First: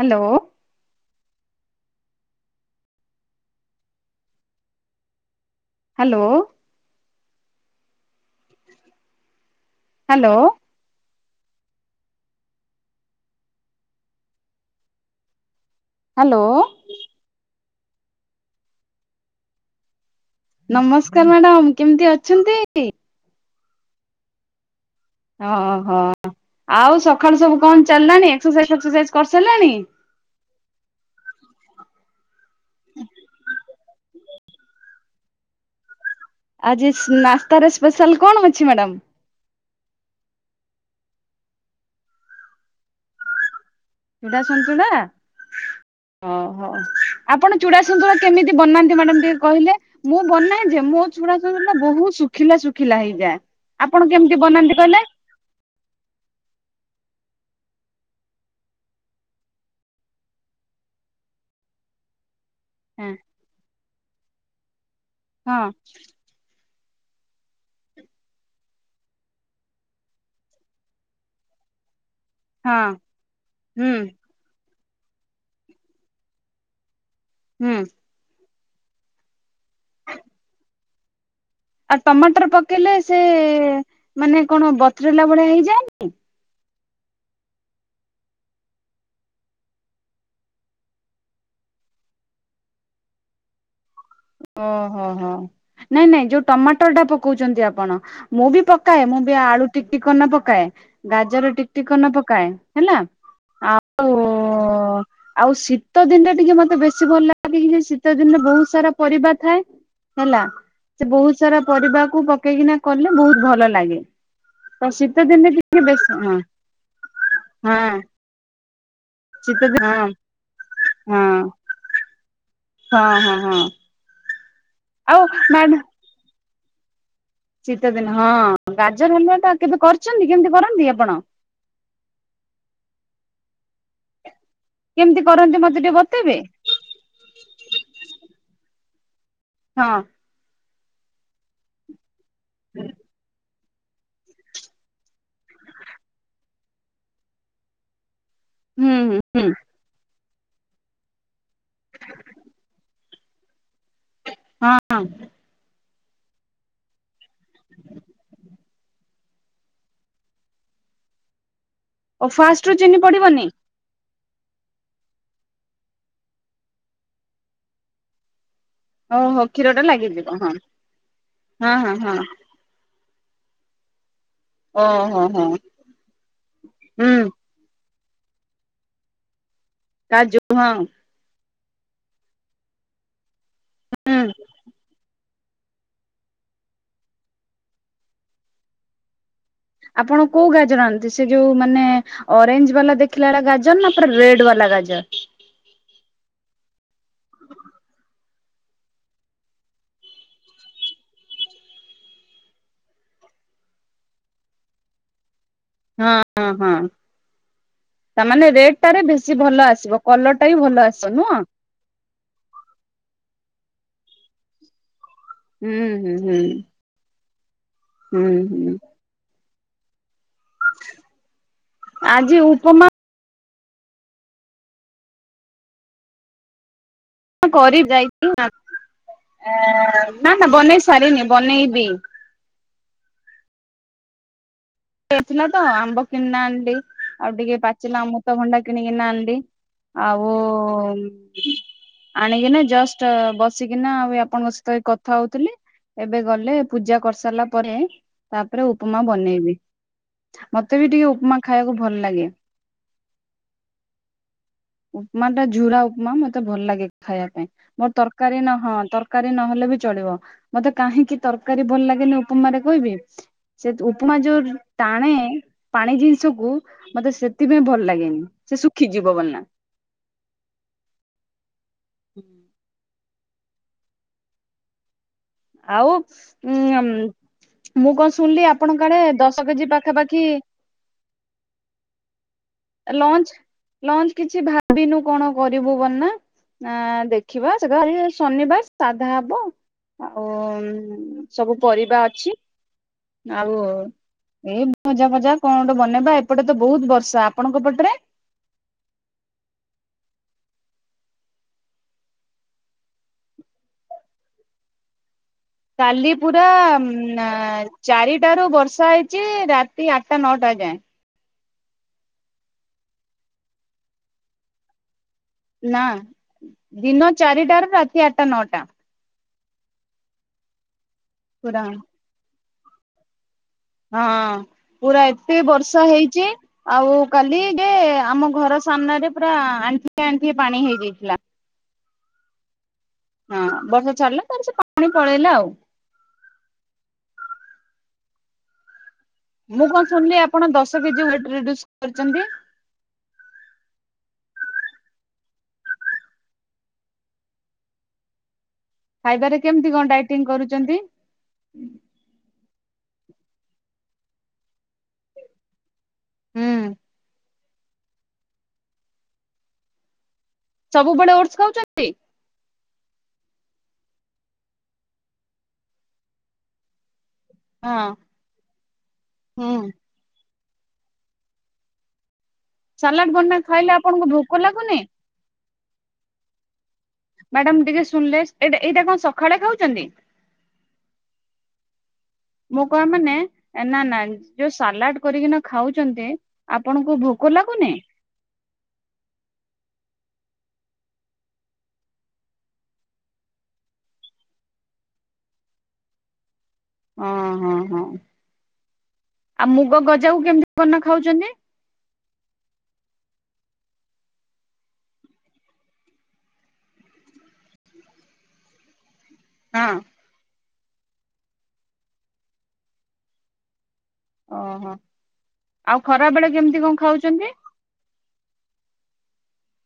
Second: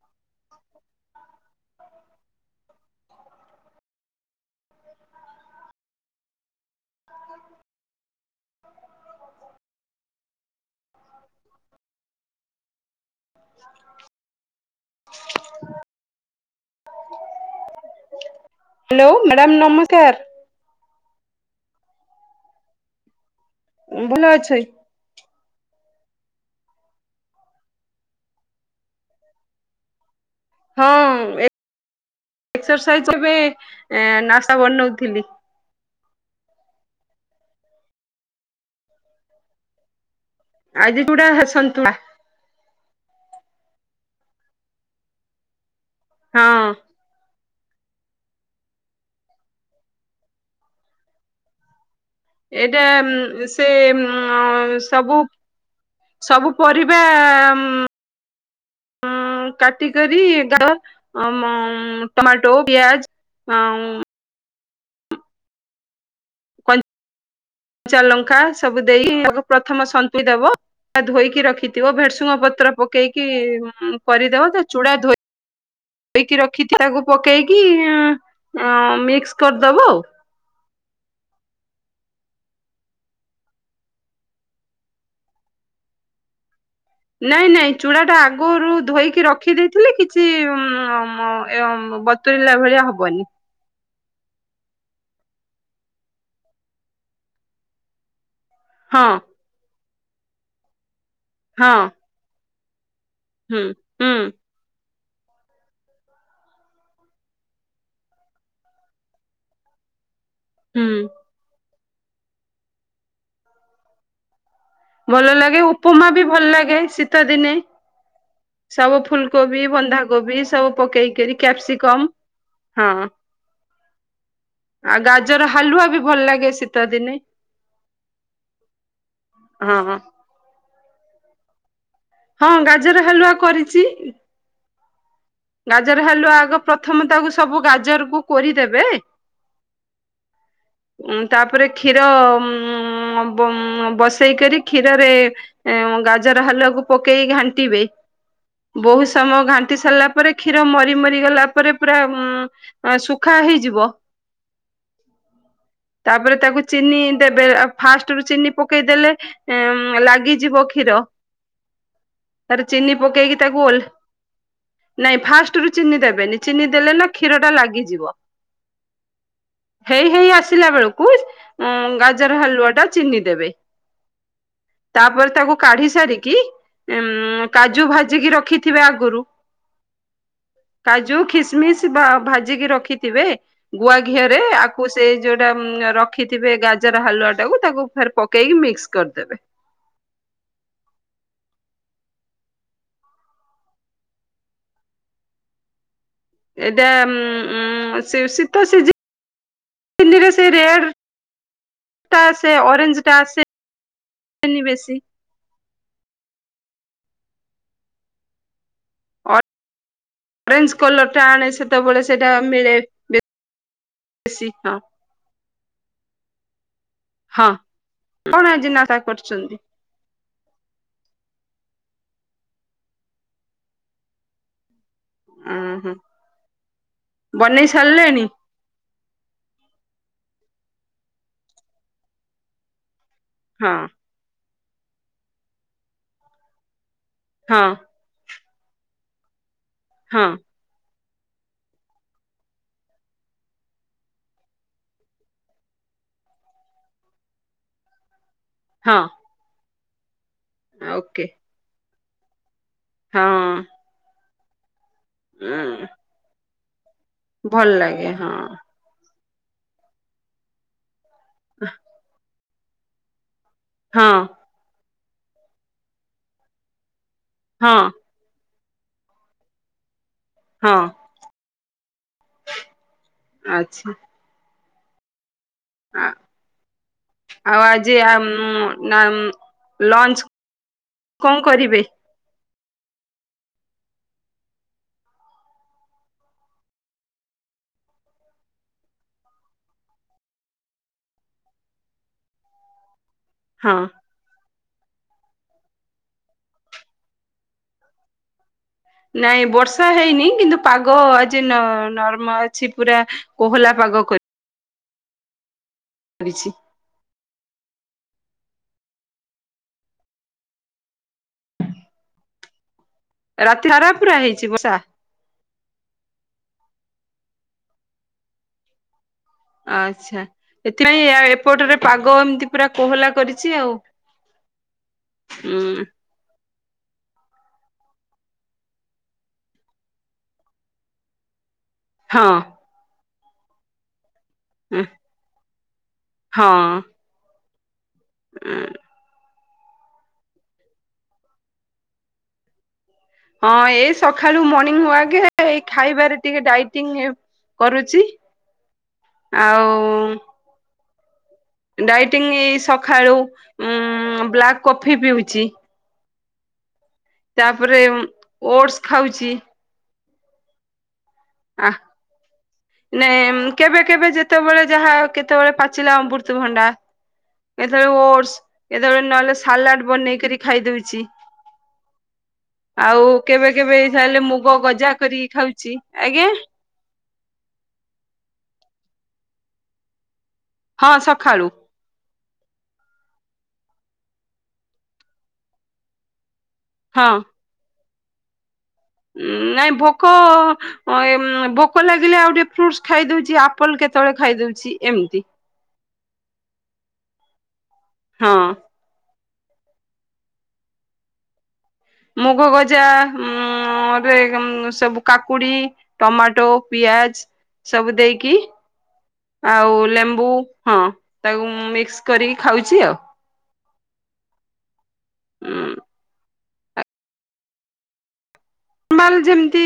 Hello. Hello. Hello. [inaudible] [inaudible] Hello. Hello madam ନମସ୍କାର। ନମସ୍କାର madam କେମିତି ଅଛନ୍ତି? ଉଁ ଭଲ ଅଛି। ଓହୋ ଆଉ ସକାଳୁ ସବୁ କଣ ଚାଲିଲାଣି ଏକ୍ସରସାଇଜ୍ ଫେକ୍ସରସାଇଜ୍ କରିସାରିଲାଣି? ହଁ ଏ ଏକ୍ସରସାଇଜ୍ ଏବେ ନାସ୍ତା ବନଉଥିଲି। ଆଜି ସ ନାସ୍ତାର ସ୍ପେଶାଲ୍ କଣ ଅଛି ମ୍ୟାଡ଼ାମ? ଆଜି ଚୁଡା ସନ୍ତୁଳା। ଚୁଡ଼ା ସନ୍ତୁଳା, ହଁ ଓହୋ। ଆପଣ ଚୁଡ଼ା ସୁନ୍ତୁଳା କେମିତି ବନାନ୍ତି ମ୍ୟାଡ଼ାମ୍ ଟିକେ କହିଲେ? ମୁଁ ବନାଏ ଯେ ମୋ ଚୁଡା ସନ୍ତୁଳା ବହୁତ୍ ସୁ ଏଇଟା ଉଁ ସେ ବନାନ୍ତି ଉଁ କହିଲେ? ସବୁ ସବୁ ପରିବା ଉଁ ଉମ କାଟିିକରି ଡା-ଳା ଅ ମ ଟମାଟୋ ହଁ ପିଆଜ୍ ଅଁ ଉମ ହଁ। କ-ଞ୍ଚା ଲଙ୍କା ସବୁ ଦେଇ ତାକୁ ପ୍ରଥମ ସନ୍ତୁଳି ଦବ। କା ଧୋଇିକି ରଖିଥିବ ଭେରସୁଙ୍ଗ ପ ତ୍ର ପକେଇକି ହୁଁ କରିଦବ ତା ଚୁଡା ଧୋଇ-ଧୋଇକି ରଖିଥିଅ ତାକୁ ପକେଇକି ହୁଁ। ଉମ ମିକ୍ସ କରିଦବ ଆଉ। ଆଉ ଟମାଟର ପକେଇଲେ ସେ ମାନେ କଣ ବତରିଲା ଭଳିଆ ହେଇଯାଏନି? ନାଇଁ ନାଇଁ ଚୂଡ଼ା ଟା ଆଗୁରୁ ଧୋଇକି ରଖି ଦେଇେଇଥିଲେ କିଛି ମ-ମ ଏ-ଅଁ-ବ ତୁରିଲା ଭଳିଆ ହବନି। ଓହୋ ହୋ ନାଇଁ ନାଇଁ ଯୋଉ ଟମାଟର ଟା ପକଉଚନ୍ତି ଆପଣ ମୁଁ ବି ପ ପକାଏ ହଁ ମୁଁ ବି ଆଳୁ ଟିକଟିକ କରନା ପକାଏ, ଗାଜର ହଁ ଟିକଟିକ କରନା ପକାଏ ହେଲା। ହୁଁ ଆଉ ହୁଁ। ଆଉ ଶୀତ ଦିନ ଟା ଟିକେ ମତେ ବେଶୀ ଭଲ ଲାଗେ କି ଯେ ଶୀତ ଦିନରେ ବହୁତ ସାରା ପରିବା ଥାଏ। ହେଲା ହୁଁ ସେ ବହୁତ ସାରା ପରିବାକୁ ପକେଇକିନା କଲେ ବହୁତ ଭଲ ଲାଗେ। ତ ଶୀତ ଭଲ ଦିନେ ଲାଗେ ଟିକେ ଉପମା ବେଶୀ ବି ହଁ ଭଲ ଲାଗେ ଶୀତ ଦିନେ। ହଁ ସବୁ ଫୁଲ କୋବି ଶୀତ ଦିନ ହଁ ବନ୍ଧାକୋବି ସବୁ ହଁ ପକେଇକିରି କ୍ୟାପସିକମ୍ ହଁ। ଆ ଆଉ ଗାଜର ହାଲୁଆ ବି ଭଲ ଲାଗେ ଶୀତ ଦିନେ। ଶୀତଦିନ ହଁ ଗାଜର ହାଲୁଆଟା ହଁ କେବେ କରିଚନ୍ତି କେମିତି କରନ୍ତି ଆପଣ? ହଁ ଗାଜର ହାଲୁଆ କରିଚି। କେମିତି କରନ୍ତି ମତେ ଟିକେ ବତେଇବେ? ପ୍ରଥମେ ତାକୁ ସବୁ ଗାଜରକୁୁ କରିଦେବେ ହଁ। ଉଁ ତାପରେ କ୍ଷୀର ଉଁ ବ-ବସେଇକରି କ୍ଷୀରରେ ଗାଜର ହାଲୁଆକୁ ପକେଇ ଘାଣ୍ଟିବେ। ହୁଁ ବହୁ ହୁଁ ସମୟ ହୁଁ ଘାଣ୍ଟି ସାରିଲା ପରେ କ୍ଷୀର ମରିମରି ଗଲାପରେ ପୁରା ମ ସୁଖ୍ ଖା ହେଇଯିବ। ହଁ। ତାପରେ ତାକୁ ଚିନି ଦେବେ ଆ ଫାଷ୍ଟରୁ ଚିନି ପକେଇଦଲେ ଏମ୍ ଲାଗିଯିବ କ୍ଷୀର। ଓ ତାର ଫାଷ୍ଟ ରୁ ଚିନି ପକେଇକି ପଡିବନି? ତାକୁ ଓହ୍ଲେ ନାଇଁ ଫାଷ୍ଟ ରୁ ଚିନି ଦେବେନି ଚିନି ଦେଲେ ନା କ୍ଷୀର ଟା ଲାଗିଯିବ। ଓହୋ କ୍ଷୀର ଟା ହେଇ ହେଇ ଲାଗିଯିବ ହଁ ଆସିଲା ବେଳକୁ ହଁ ହଁ ହଁ ଗାଜର ହାଲୁଆ ଟା ଚିନି ଦେବେ, ଓହୋ ତାପରେ ହୋ ତାକୁ କାଢି ସାରିକି ଏଁ ହୁଁ କାଜୁ ଭାଜିକି ରଖିଥିବେ ଆଗୁରୁ କାଜୁ ହଁ। ଯୋଉ ଖସମିସ୍ ବା-ଭାଜିକି ରଖିଥିବେ ହୁଁ ଗୁଆଘିଅରେ ଆକୁ ସେ ଯୋଉଟା ଉଁ ରଖିଥିବେ ଗାଜର ହାଲୁଆ ଟାକୁ ତାକୁ ଫେରେ ପକେଇକି ମିକ୍ସ କରିଦେବେ। ଆପଣ କୋଉ ଗାଜର ଆଣନ୍ତି ସେ ଯୋଉ ମାନେ ଅରେଞ୍ଜ ବାଲା ଦେଖିଲା ଭଳିଆ ଗାଜର ନା ପୁରା ରେଡ୍ ବାଲା ଗାଜର? ଏଟା ଉଁ ଉଁ ସେ ଶୀତ ସିଜିନ୍ ଜିନିରେ ସେ ରେଡ୍ ଟା ଆସେ ଅରେଞ୍ଜ ଟା ଆସେ -ନି ବେଶି। ହଁ ହଁ ହଁ ତାମାନେ ରେଡ୍ ଓଡ଼ିଶାରେ ବେଶୀ ଭଲ ଆସିବ କଲରଟା ବି ଅରେଞ୍ଜ ଭଲ କଲର ଆସିବ ଟା ନୁହଁ। ଆଣେ ସେତେବେଳେ ସେଇଟା ମିଳେ ବେଶୀ ହଁ। ହୁଁ ହୁଁ ହୁଁ। ହଁ ହୁଁ କଣ ହୁଁ ଆଜି ନାଟକ କରିଛନ୍ତି। ଆଜି ଉପମା ହଁ ହଁ। କରି ଯାଇଛି ନା ନା ବନେଇ ସାରିନି ବନେଇବି। ହଁ। ଥିଲା ତ ଆମ୍ବ କିଣିନାହାନ୍ତି ଆଉ ଟିକେ ହଁ ପାଚିଲା ଅମୃତ ଭଣ୍ଡା କିଣି କିନା ଆଣିଲି। ହଁ ଆଉ ଆଣିକିନା ଜଷ୍ଟ ବସିକିନା ଆଉ ଆପଣଙ୍କ ସହିତ କଥା ହଉଥିଲି। ଏବେ ଗଲେ ପୂଜା କରିସାରିଲା ପରେ ତାପରେ ହଁ। ଉପମା ବନେଇବି। ମତେ ବି ଟିକେ ଓକେ ଉପମା ଖାଇବାକୁ ଭଲ ଲାଗେ। ହଁ। ମାନେ ଟା ଝୁରା ଉଁ ଉପମା ମତେ ଭଲ ଲାଗେ ଖାଇବା ପାଇଁ ଭଲ ମୋର ଲାଗେ ତରକାରୀ ନ ହଁ ତର ତରକାରୀ ନହେଲେ ବି ଚଳିବ ମତେ କାହିଁକି ତରକାରୀ ଭଲ ଲାଗେନି ଉପମାରେ କହିବି? ସେ ହଁ ଉପମା ଯୋଉ ଟାଣେ ପାଣି ଜିନିଷକୁୁ ମତେ ସେଥିପାଇଁ ହଁ ଭଲ ଲାଗେନି। ସେ ଶୁଖିଯିବ ବୋଲି ନା। ହଁ ଆଛା। ଆଉ ଉ ଆଉ ଆଜି ଆ ଦଶ କେଜି ପାଖାପାଖି ଲଞ୍ଚ୍ କଣ କରିବେ? ଲଞ୍ଚ୍ ଲଞ୍ଚ୍ କିଛି ଭାବିନୁ କଣ କରିବୁ ବନା ଆଁ ଦେଖିବା ସେ ତ ଶନିବାର ସାଧା ହବ। ଆଉ ସବୁ ପରିବା ଅଛି। ଆଉ ହଁ ଏ ଭଜା ଫଜା କଣ ଗୋଟେ ବନେଇବା ଏପଟେ ତ ବହୁତ୍ ବର୍ଷା। ଆପଣଙ୍କ ପଟରେ? ନାଇଁ ବର୍ଷା ହେଇନି କିନ୍ତୁ ପାଗ ଆଜି ନ ନର୍ମ ଅଛି ପୁରା କୋହଲା ପାଗ କରି କାଲି ପୁରା କରିଛି ନା ଚାରି ଟାରୁ ବର୍ଷା ହେଇଛି ରାତି ଆଠ୍ ଟା ନଅଟା ଯାଏ। ରାତି ସାରା ପୁରା ହେଇଛି ବର୍ଷା? ନା ଦିନ ଚାରିଟାରେ ରାତି ଆଠ୍ ଟା ନଅଟା। ଆଛା ସେଥିପାଇଁ ପୁରା ଏପଟରେ ପାଗ ଏମିତି ପୁରା କୋହଲା କରିଛି ଆଉ। ହଁ ପୁରା ଏତେ ଉଁ ବର୍ଷା ହେଇଛି ଆଉ କାଲି ଯେ ଆମ ଘର ସାମ୍ନାରେ ପୁରା ଆଣ୍ଠି ଆଣ୍ଠିଏ ପାଣି ହେଇଯାଇଥିଲା। ହଁ। ହଁ ବର୍ଷା ଛାଡିଲା ତାର ସେ ଉଁ, ପାଣି ପଳେଇଲା ଆଉ। ହଁ। ଉଁ। ମୁଁ କଣ ଶୁଣିଲି ଆପଣ ଦଶ କେଜି ୱଟ୍ ରିଡିଉସ କରିଛନ୍ତି? ହଁ ଏଇ ସକାଳୁ ମର୍ଣିଂ ୱଗେ ଏଇ ଖାଇବାରେ ଟିକେ ଡାଇଟିଙ୍ଗ୍ କରୁଛି। ଖାଇବାରେ ଆଉ କେମିତି କଣ ଡାଇଟିଂ କରୁଛନ୍ତି? ଡାଇଟିଂ ଏଇ ସକାଳୁ ଉ ବ୍ଲାକ୍ କଫି ପିଉଛି। ହୁଁ। ତାପରେ ଓଡସ୍ ଖାଉଛି। ସବୁବେଳେ ଓଡ୍ ଆ ନାଇ କେବେ କେବେ ଯେତେବେଳେ ଯାହା କେତେବେଳେ ପାଚିଲା ଅମୃତଭଣ୍ଡା। ଏତେବେଳେ ଓଡସ୍ କେତେବେଳେ ନହେଲେ ହଁ ସାଲାଟ୍ ବନେଇକିରି ଖାଇଦଉଚି। ଆଉ ସାଲାଡ ବନା କେବେ ଖାଇଲେ କେବେ ଆପଣଙ୍କୁ ତାହେଲେ ଭୋକ ମୁଗ ଲାଗୁନି? ଗଜା କରି ଖାଉଛି ଆଜ୍ଞା? ମ୍ୟାଡାମ୍ ଟିକେ ଶୁଣିଲେ ଏଇଟା ଏଇଟା କଣ ସକାଳେ ଖାଉଛନ୍ତି? ହଁ ସକାଳୁ। ମୁଁ କଣ ମାନେ ନା ନା ଯୋଉ ସାଲାଟ୍ କରିକିନା ଖାଉଛନ୍ତି ଆପଣଙ୍କୁ ଭୋକ ଲାଗୁନି? ଉଁ ନାଇଁ ଭୋକ ଅ ଏ ଭୋକ ଲାଗିଲେ ଆଉ ଟିକେ ଫ୍ରୁଡ୍ସ ଖାଇଦଉଛି ଆପଲ୍ କେତେବେଳେ ଖାଇ ଦଉଛି ଏମିତି। ଓଁ ହଁ ହଁ। ହଁ। ଆଉ ମୁଗ ଗଜାକୁ କେମିତି କ ନା ଖାଉଛନ୍ତି? ମୁଗ ଗଜା ଉଁ ମତେ ସବୁ କାକୁଡି ଟମାଟୋ, ପିଆଜ୍ ସବୁ ଦେଇକି ହଁ ଆଉ ଲେମ୍ବୁ ହଁ ତାକୁ ମିକ୍ସ୍ କରିକି ଖାଉଛି ଆଉ। ଓହୋ ଆଉ ଖରା ବେଳେ କେମିତି କଣ ଖାଉଛନ୍ତି? ମାନ୍ ଯେମତି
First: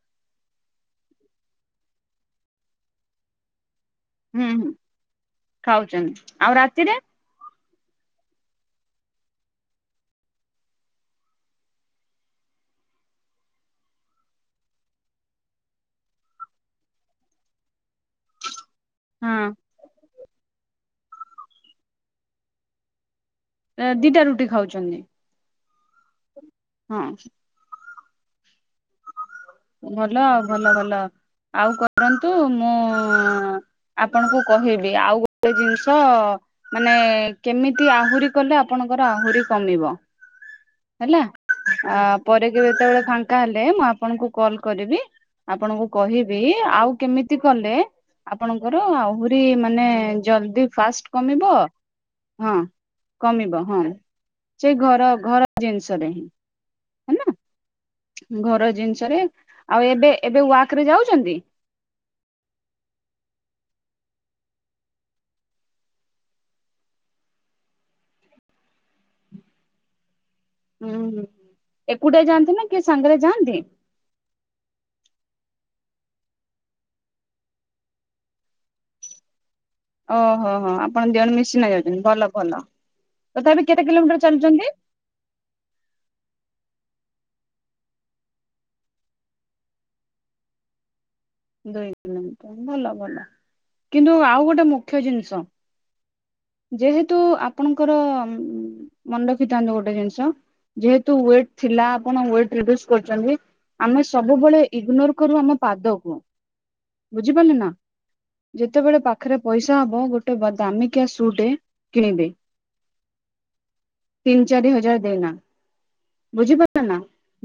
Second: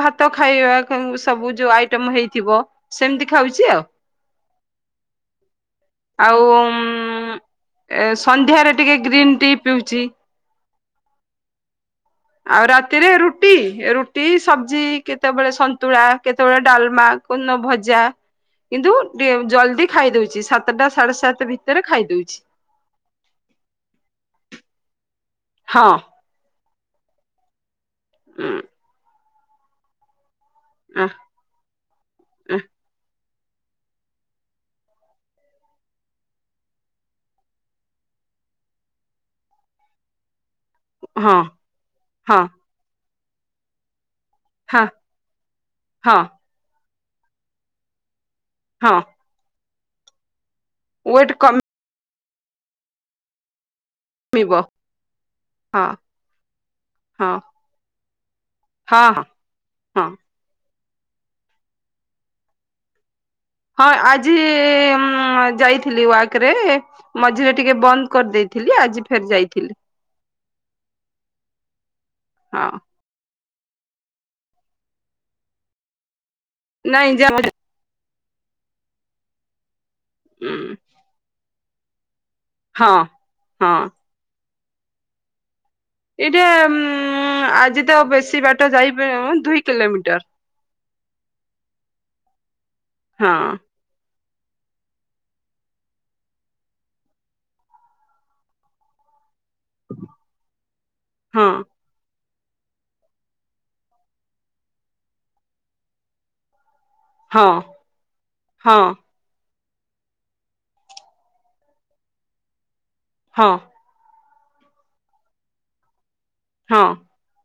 ଭାତ ଖାଇବା ସବୁ ଯୋଉ ଆଇଟମ ହେଇଥିବ। ସେମିତି ଖାଉଛି ଆଉ। ହୁଁ ହୁଁ ଖାଉଛନ୍ତି, ଆଉ ରାତିରେ? ଏ ସନ୍ଧ୍ୟାରେ ଟିକେ ଗ୍ରୀନ୍ ଟି ପିଉଚି। ଆଉ ରାତିରେ ରୁଟି ରୁଟି ସବଜି କେତେବେଳେ ସନ୍ତୁଳା କେତେବେଳେ ଡାଲମା। କୋ ଦିନ ଭଜା କିନ୍ତୁ ଦି ହଁ ଜଲଦି ଖାଇ ଦଉଛି ସାତଟା ସାଢେ ସାତ ଭିତରେ ଖାଇ ଦଉଛି। ଏ ଦିଟା ରୁଟି ଖାଉଛନ୍ତି। ହଁ। ହଁ। ଉଁ। ଭଲ ଆଉ ଭଲ ଭଲ ହଁ ଆଉ କରନ୍ତୁ ମୁଁ ଆପଣଙ୍କୁ କହିବି ଆଉ ଗୋଟେ ଜିନିଷ ମାନେ କେମିତି ଆହୁରି କଲେ ଆପଣଙ୍କର ଆହୁରି କମିବ। ହେଲା ହଁ ଆ ହଁ ପରେ କେ ଯେତେବେଳେ ଫାଙ୍କା ହେଲେ ମୁଁ ଆପଣଙ୍କୁ କଲ କରିବି ଆପଣଙ୍କୁ ହଁ କହିବି ଆଉ କେମିତି କଲେ ଆପଣଙ୍କର ହଁ ଆହୁ ରି ମାନେ ଜଲଦି ଫାଷ୍ଟ ୱେଟ କମିବ ହଁ କମିବ ହଁ। କମିବ ସେଇ ଘର ଘର ହଁ ଜିନିଷରେ ହିଁ। ହଁ। ହେଲା ଘର ହଁ ଜିନିଷରେ ହଁ ଆଉ ହଁ ଏବେ ଏବେ ୱାକ ରେ ଯାଉଛନ୍ତି। ହଁ ଆଜି ଉଁ ଯାଇଥିଲି ୱାକ ରେ ମଝିରେ ଟିକେ ବନ୍ଦ କରିଦେଇଥିଲି ଆଜି ଫେର ଯାଇଥିଲି। ଉଁ ହୁଁ ଏକୁଟଆ ଯାଆନ୍ତି ନା ହଁ କିଏ ସାଙ୍ଗରେ ଯାଆନ୍ତି? ନାଇଁ ଯାଉ [unintelligible] ଓହୋ ହୋ ହୋ ଆପଣ ଦି ଜଣ ମିଶିନା ଯାଉଛନ୍ତି ଭଲ ଭଲ ହଁ ତଥାପି ହଁ କେତେ କିଲୋମିଟର ଚାଲୁଛନ୍ତି? ଏଇଟା ଉଁ ଆଜି ତ ବେଶୀ ବାଟ ଯାଇପାଇଁ ଦୁଇ କିଲୋମିଟର। ଦୁଇ ମିନଟ ଭଲ ଭଲ। ହଁ କିନ୍ତୁ ଆଉ ଗୋଟେ ମୁଖ୍ୟ ଜିନିଷ। ଯେହେତୁ ଆପଣଙ୍କର ମନେ ରଖିଥାନ୍ତୁ ଗୋଟେ ଜିନିଷ ଯେହେତୁ ହଁ ୱେଟ ଥିଲା ଆପଣ ୱେଟ ପ୍ରିଭିଅସ କରୁଛନ୍ତି। ଆମେ ସବୁବେଳେ ଇଗ୍ନୋର କରୁ ଆମ ପାଦକୁ। ହଁ ବୁଝିପାରିଲେ ନା ହଁ ଯେତେବେଳେ ପା ପାଖରେ ପଇସା ହବ ଗୋଟେ ଦାମିକିଆ ସୁ ଟେ କିଣିବେ? ହଁ। ତିନି ଚାରି ହଜାର ଦେଇନା। ବୁଝିପାରିଲେ ହଁ ନା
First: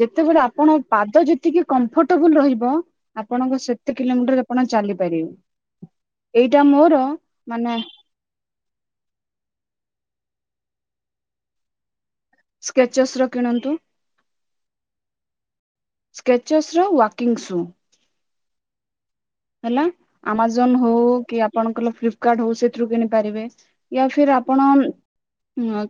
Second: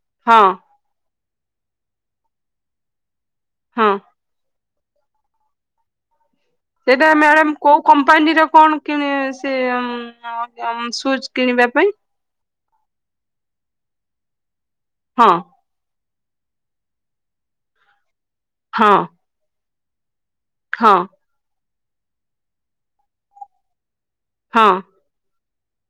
ଯେତେବେଳେ ହଁ ଆପଣ ପାଦ ଯେତିକି କମ୍ଫର୍ଟେବୁଲ ରହିବ ଆପଣ ହଁ କେତେ କିଲୋମିଟର ଆପଣ ଚାଲିପାରିବେ ଏଇଟା ମୋର ସେଇଟା ମ୍ୟାଡାମ ମାନେ କୋଉ କମ୍ପାନୀର କଣ କିଣ ସେ ସୁଜ୍ କିଣିବା ପାଇଁ। ସ୍କେଚେସ ର କିଣନ୍ତୁ। ହଁ। ସ୍କେଚେସ ର ୱାକିଂ ସୁ। ହଁ। ହେଲା ଆମାଜନ ହଉ ହଁ କି ଆପଣଙ୍କର ଫ୍ଲିପକାର୍ଟ ହଉ ସେଥିରୁ କିଣିପାରିବେ ୟା ଫିର୍ ଆପଣ ହଁ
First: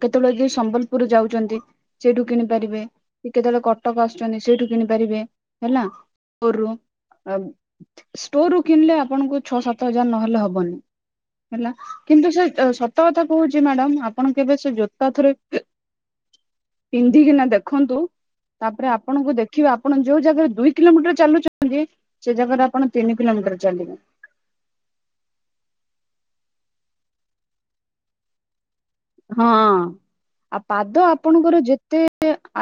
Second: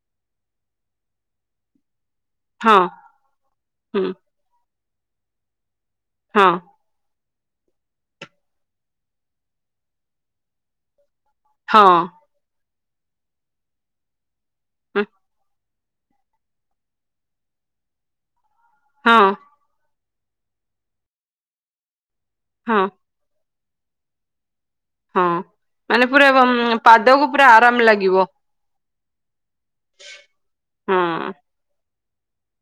କେତେବେଳେ ଯଦି ସମ୍ବଲପୁର ଯାଉଚନ୍ତି। ସେଇଠୁ କିଣି ହଁ ପାରିବେ କେତେବେଳେ ହୁଁ କଟକ ଆସୁଛନ୍ତି ସେଇଠୁ କିଣି ପାରିବେ ହେଲା। ହଁ କରୁ ଆ ଷ୍ଟୋର ରୁ କିଣିଲେ ଆପଣଙ୍କୁ ଛଅ ସାତ ହଜାର ନହେଲେ ହବନି ହେଲା ହଁ କିନ୍ତୁ ସେ ସତ କଥା କହୁଛି ମ୍ୟାଡାମ ଆପଣ କେବେ ସେ ଜୋତା ଥରେ ପିନ୍ଧିକିନା ଦେଖନ୍ତୁ ତାପରେ ହଁ ଆପଣଙ୍କୁ ଦେଖ ଦେଖିବା ଆପଣ ଯୋଉ ଜାଗାରେ ଦୁଇ କିଲୋମିଟର ଚାଲୁଛନ୍ତି ସେ ଜାଗାରେ ହଁ ଆପଣ ତିନି କିଲୋମିଟର ଚାଲିବେ। ହଁ ମାନେ ପୁରା ପାଦକୁ ପୁରା ଆରାମ ଲାଗିବ। ହଁ ଆ ପାଦ ହଁ ଆପଣଙ୍କର ଯେତେ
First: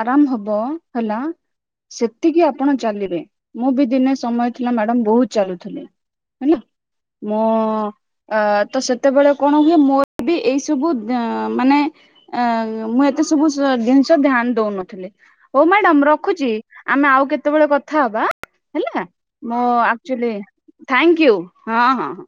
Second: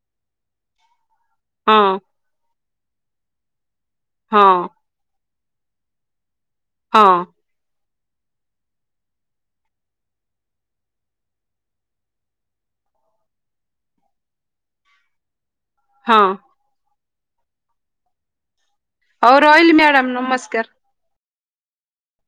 ଆରାମ ହବ ହେଲା। ହଁ ସେତିକି ଆପଣ ଚାଲିବେ ମୁଁ ବି ଦିନେ ହଁ ସମୟ ଥିଲା ମ୍ୟାଡମ ବହୁ ଚାଲୁଥିଲି ହେଲା। ହଁ। ମୁଁ ତ ସେତେବେଳେ କଣ ହୁଏ ମୋର ବି ଏଇ ସବୁ ମାନେ ଏଁ ମୁଁ ଏତେ ସବୁ ଜିନିଷ ଧ୍ୟାନ ଦଉନଥିଲି। ହଉ ମ୍ୟାଡାମ ହଁ ରଖୁଚି, ଆମେ ଆଉ କେତେବେଳେ କଥା ହବା ହେଲା। ହଉ ମୁଁ ରହିଲି ମ୍ୟାଡାମ ଆକଚୁଲି ନମସ୍କାର। ଥାଙ୍କ ୟୁ ହଁ, ହଁ, ହଁ।